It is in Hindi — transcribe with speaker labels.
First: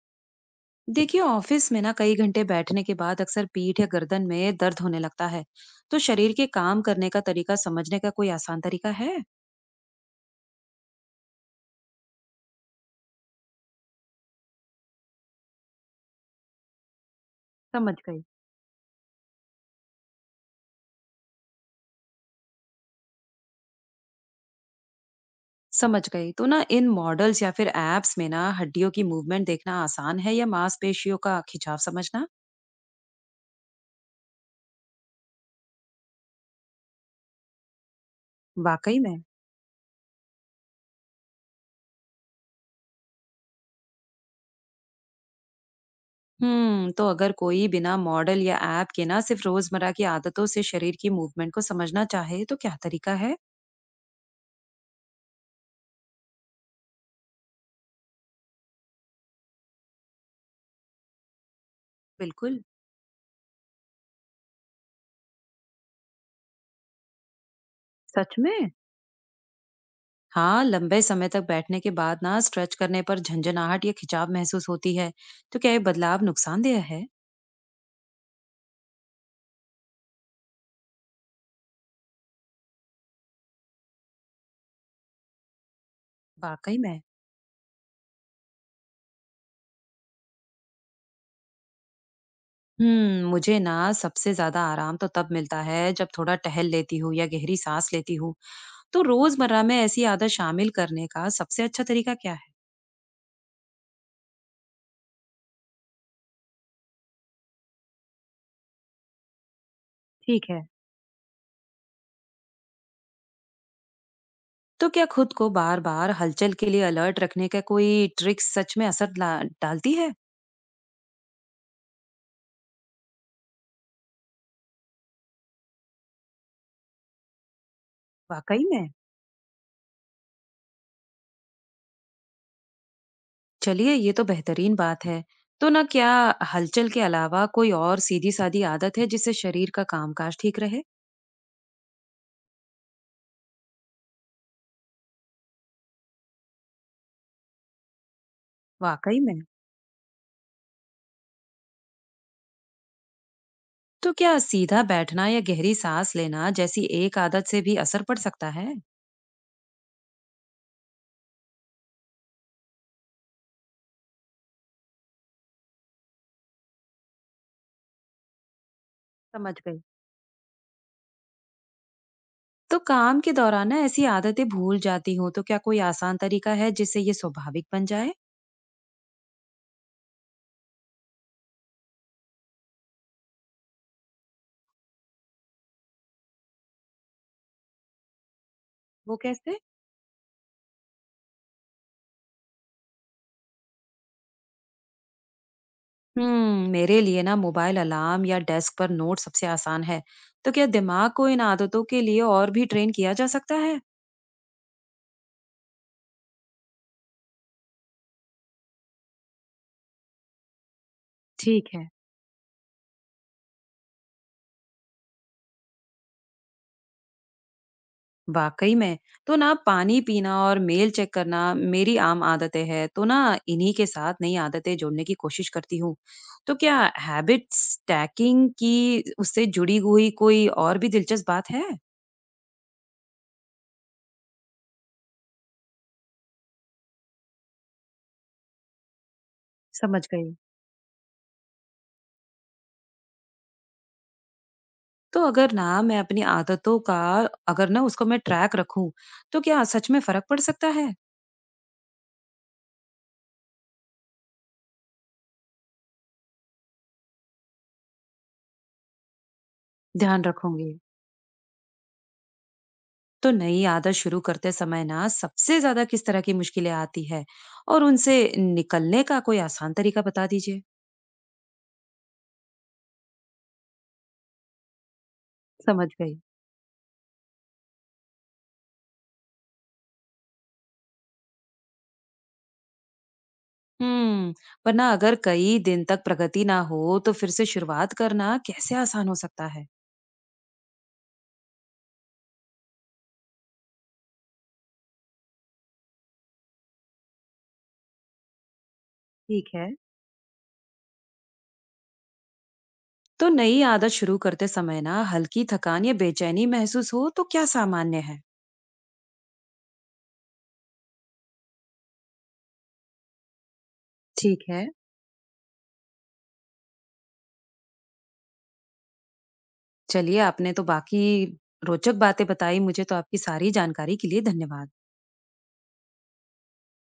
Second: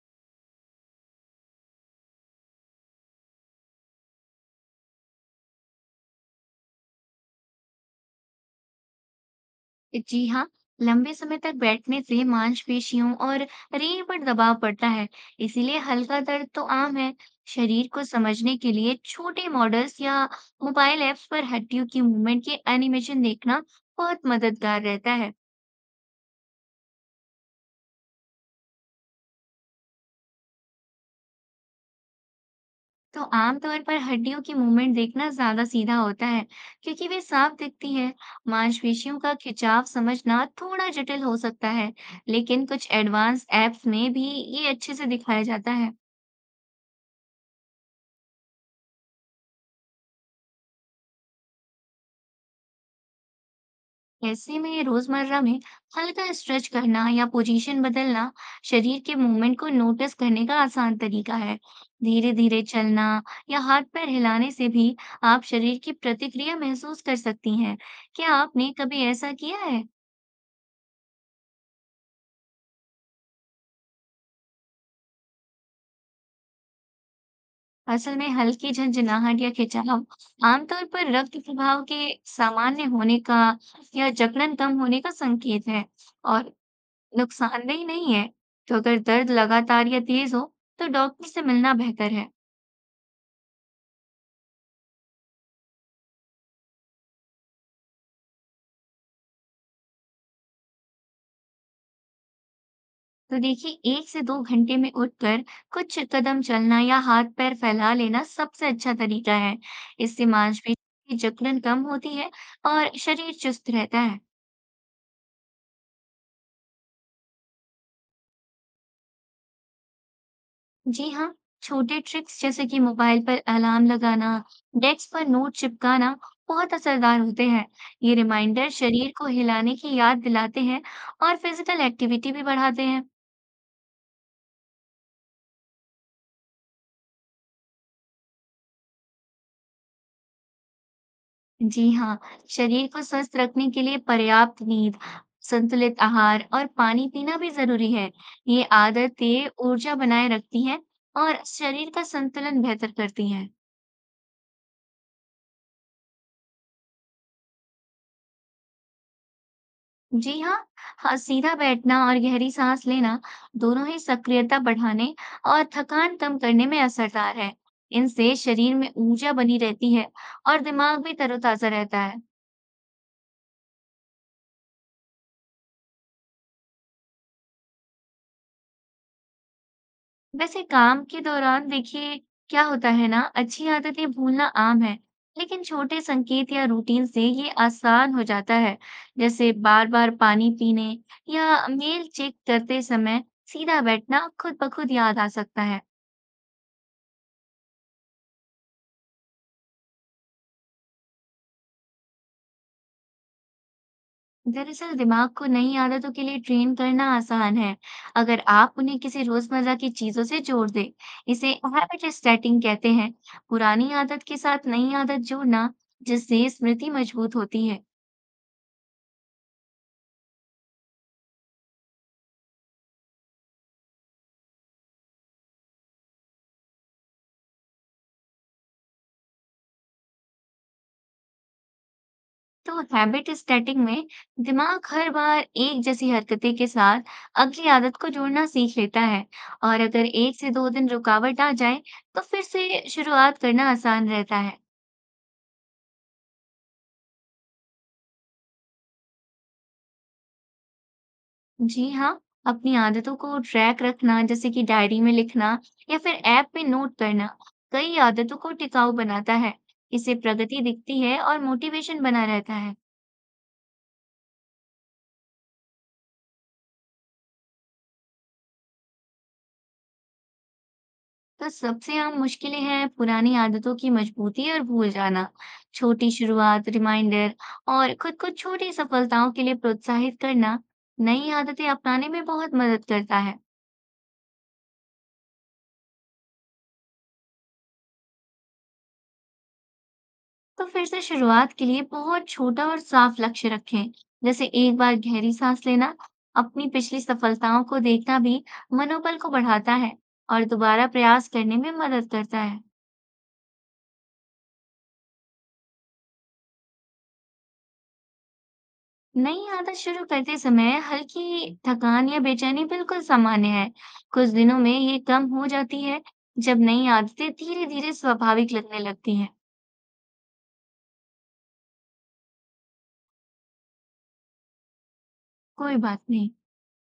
Speaker 1: देखिए, ऑफिस में ना कई घंटे बैठने के बाद अक्सर पीठ या गर्दन में दर्द होने लगता है। तो शरीर के काम करने का तरीका समझने का कोई आसान तरीका है?
Speaker 2: जी हाँ। लंबे समय तक बैठने से मांसपेशियों और रीढ़ पर दबाव पड़ता है, इसीलिए हल्का दर्द तो आम है। शरीर
Speaker 1: समझ
Speaker 2: को
Speaker 1: गई।
Speaker 2: समझने के लिए छोटे मॉडल्स या मोबाइल ऐप्स पर हड्डियों की मूवमेंट के एनिमेशन देखना बहुत मददगार रहता है।
Speaker 1: समझ गई, तो ना इन मॉडल्स या फिर एप्स में ना हड्डियों की मूवमेंट देखना आसान है या मांसपेशियों का खिंचाव समझना?
Speaker 2: तो आमतौर पर हड्डियों की मूवमेंट देखना ज्यादा सीधा होता है, क्योंकि वे साफ दिखती है।
Speaker 1: वाकई में।
Speaker 2: मांसपेशियों का खिंचाव समझना थोड़ा जटिल हो सकता है, लेकिन कुछ एडवांस ऐप्स में भी ये अच्छे से दिखाया जाता है।
Speaker 1: तो अगर कोई बिना मॉडल या ऐप के ना सिर्फ रोजमर्रा की आदतों से शरीर की मूवमेंट को समझना चाहे तो क्या तरीका है?
Speaker 2: ऐसे में रोजमर्रा में हल्का स्ट्रेच करना या पोजीशन बदलना शरीर के मूवमेंट को नोटिस करने का आसान तरीका है। धीरे
Speaker 1: बिल्कुल।
Speaker 2: धीरे चलना या हाथ पैर हिलाने से भी आप शरीर की प्रतिक्रिया महसूस कर सकती हैं। क्या
Speaker 1: सच में।
Speaker 2: आपने कभी ऐसा किया है?
Speaker 1: हाँ, लंबे समय तक बैठने के बाद ना स्ट्रेच करने पर झंझनाहट या खिंचाव महसूस होती है। तो क्या ये बदलाव नुकसानदेह है?
Speaker 2: असल में हल्की झंझनाहट या खिंचाव आमतौर पर रक्त प्रवाह के सामान्य होने का या जकड़न कम होने का संकेत है और
Speaker 1: वाकई में।
Speaker 2: नुकसानदेह नहीं है। तो अगर दर्द लगातार या तेज हो तो डॉक्टर से मिलना बेहतर है।
Speaker 1: मुझे ना सबसे ज्यादा आराम तो तब मिलता है जब थोड़ा टहल लेती हूँ या गहरी सांस लेती हूँ। तो रोजमर्रा में ऐसी आदत शामिल करने का सबसे अच्छा तरीका क्या है?
Speaker 2: तो देखिए, एक से दो घंटे में उठकर कुछ कदम चलना या हाथ पैर फैला लेना सबसे अच्छा तरीका है। इससे
Speaker 1: ठीक है।
Speaker 2: मांसपेशियों की जकड़न कम होती है और शरीर चुस्त रहता है।
Speaker 1: तो क्या खुद को बार बार हलचल के लिए अलर्ट रखने का कोई ट्रिक सच में डालती है?
Speaker 2: जी हाँ। छोटे ट्रिक्स जैसे कि मोबाइल पर अलार्म लगाना, डेस्क पर नोट चिपकाना बहुत असरदार होते हैं। ये
Speaker 1: वाकई
Speaker 2: रिमाइंडर
Speaker 1: में।
Speaker 2: शरीर को हिलाने की याद दिलाते हैं और फिजिकल एक्टिविटी भी बढ़ाते हैं।
Speaker 1: चलिए, ये तो बेहतरीन बात है। तो ना क्या हलचल के अलावा कोई और सीधी-सादी आदत है जिससे शरीर का कामकाज ठीक रहे?
Speaker 2: जी हाँ, शरीर को स्वस्थ रखने के लिए पर्याप्त नींद, संतुलित आहार और पानी पीना भी जरूरी है। ये
Speaker 1: वाक़ई में?
Speaker 2: आदतें ऊर्जा बनाए रखती हैं और शरीर का संतुलन बेहतर करती हैं।
Speaker 1: तो क्या सीधा बैठना या गहरी साँस लेना जैसी एक आदत से भी असर पड़ सकता है?
Speaker 2: जी हाँ, हाँ, सीधा बैठना और गहरी सांस लेना दोनों ही सक्रियता बढ़ाने और थकान कम करने में असरदार है। इनसे शरीर में ऊर्जा
Speaker 1: समझ
Speaker 2: बनी
Speaker 1: गई।
Speaker 2: रहती है और दिमाग भी तरोताजा रहता है।
Speaker 1: तो काम के दौरान ना ऐसी आदतें भूल जाती हूँ, तो क्या कोई आसान तरीका है जिससे ये स्वाभाविक बन जाए?
Speaker 2: वैसे काम के दौरान देखिए क्या होता है ना, अच्छी आदतें भूलना आम है, लेकिन छोटे संकेत या रूटीन से ये आसान हो जाता है।
Speaker 1: वो
Speaker 2: जैसे
Speaker 1: कैसे?
Speaker 2: बार बार पानी पीने या मेल चेक करते समय सीधा बैठना खुद ब खुद याद आ सकता है।
Speaker 1: मेरे लिए ना मोबाइल अलार्म या डेस्क पर नोट सबसे आसान है। तो क्या दिमाग को इन आदतों के लिए और भी ट्रेन किया जा सकता है?
Speaker 2: दरअसल दिमाग को नई आदतों के लिए ट्रेन करना आसान है, अगर आप उन्हें किसी रोजमर्रा की चीजों से जोड़ दें। इसे
Speaker 1: ठीक है।
Speaker 2: हैबिट सेटिंग कहते हैं, पुरानी आदत के साथ नई आदत जोड़ना, जिससे स्मृति मजबूत होती है।
Speaker 1: वाकई में। तो ना पानी पीना और मेल चेक करना मेरी आम आदतें हैं, तो ना इन्हीं के साथ नई आदतें जोड़ने की कोशिश करती हूँ। तो क्या हैबिट स्टैकिंग की उससे जुड़ी हुई कोई और भी दिलचस्प बात है?
Speaker 2: तो हैबिट स्टैटिंग में दिमाग हर बार एक जैसी हरकतें के साथ अगली आदत को जोड़ना सीख लेता है, और
Speaker 1: समझ
Speaker 2: अगर
Speaker 1: गई।
Speaker 2: एक से दो दिन रुकावट आ जाए तो फिर से शुरुआत करना आसान रहता है।
Speaker 1: तो अगर ना मैं अपनी आदतों का अगर ना उसको मैं ट्रैक रखूं तो क्या सच में फर्क पड़ सकता है?
Speaker 2: जी हाँ। अपनी आदतों को ट्रैक रखना, जैसे कि डायरी में लिखना या फिर ऐप में नोट करना, कई आदतों को टिकाऊ बनाता है। इससे
Speaker 1: ध्यान
Speaker 2: प्रगति
Speaker 1: रखूंगी।
Speaker 2: दिखती है और मोटिवेशन बना रहता है।
Speaker 1: तो नई आदत शुरू करते समय ना सबसे ज्यादा किस तरह की मुश्किलें आती है, और उनसे निकलने का कोई आसान तरीका बता दीजिए।
Speaker 2: तो सबसे आम मुश्किलें हैं पुरानी आदतों की मजबूती और भूल जाना।
Speaker 1: समझ
Speaker 2: छोटी
Speaker 1: गई।
Speaker 2: शुरुआत, रिमाइंडर और खुद को छोटी सफलताओं के लिए प्रोत्साहित करना नई आदतें अपनाने में बहुत मदद करता है।
Speaker 1: हम्म, पर ना अगर कई दिन तक प्रगति ना हो तो फिर से शुरुआत करना कैसे आसान हो सकता है?
Speaker 2: तो फिर से शुरुआत के लिए बहुत छोटा और साफ लक्ष्य रखें, जैसे एक बार गहरी सांस लेना। अपनी पिछली सफलताओं को देखना भी मनोबल को
Speaker 1: ठीक है।
Speaker 2: बढ़ाता है और दोबारा प्रयास करने में मदद करता है।
Speaker 1: तो नई आदत शुरू करते समय ना हल्की थकान या बेचैनी महसूस हो तो क्या सामान्य है?
Speaker 2: नई आदत शुरू करते समय हल्की थकान या बेचैनी बिल्कुल सामान्य है। कुछ
Speaker 1: ठीक
Speaker 2: दिनों
Speaker 1: है।
Speaker 2: में ये कम हो जाती है, जब नई आदतें धीरे-धीरे स्वाभाविक लगने लगती हैं।
Speaker 1: चलिए, आपने तो बाकी रोचक बातें बताई, मुझे तो आपकी सारी जानकारी के लिए धन्यवाद।
Speaker 2: कोई बात नहीं।